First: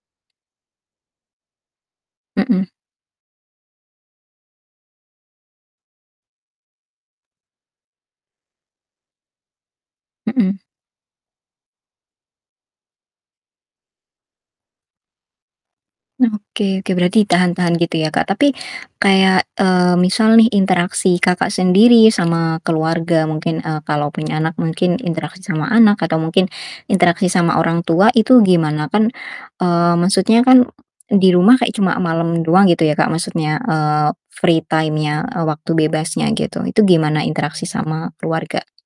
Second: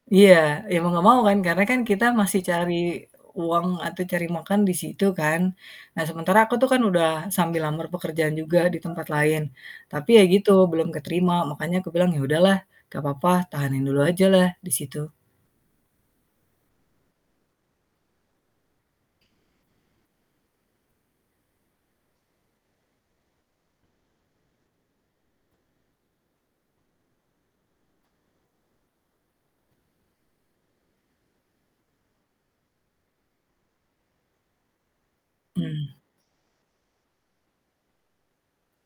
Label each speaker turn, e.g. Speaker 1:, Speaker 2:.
Speaker 1: Iya. Iya mau enggak mau kan karena kan kita masih
Speaker 2: Mhm.
Speaker 1: cari uang, atau cari makan di situ kan, nah sementara aku tuh kan udah sambil lamar pekerjaan juga di tempat lain, tapi ya gitu
Speaker 2: Mhm.
Speaker 1: belum keterima. Makanya aku bilang, "Ya udahlah enggak papa. Tahanin dulu ajalah di situ."
Speaker 2: Oke oke. Berarti ditahan-tahan gitu ya, Kak, tapi kayak, eee, misal nih interaksi Kakak sendiri sama keluarga, mungkin, eee, kalau punya anak mungkin interaksi sama anak, atau mungkin interaksi sama orang tua, itu gimana? Kan, eee, maksudnya kan di rumah kayak cuma malam doang gitu ya, Kak, maksudnya, eee, free time-nya, eee, waktu
Speaker 1: Mmm.
Speaker 2: bebasnya gitu, itu gimana interaksi sama keluarga?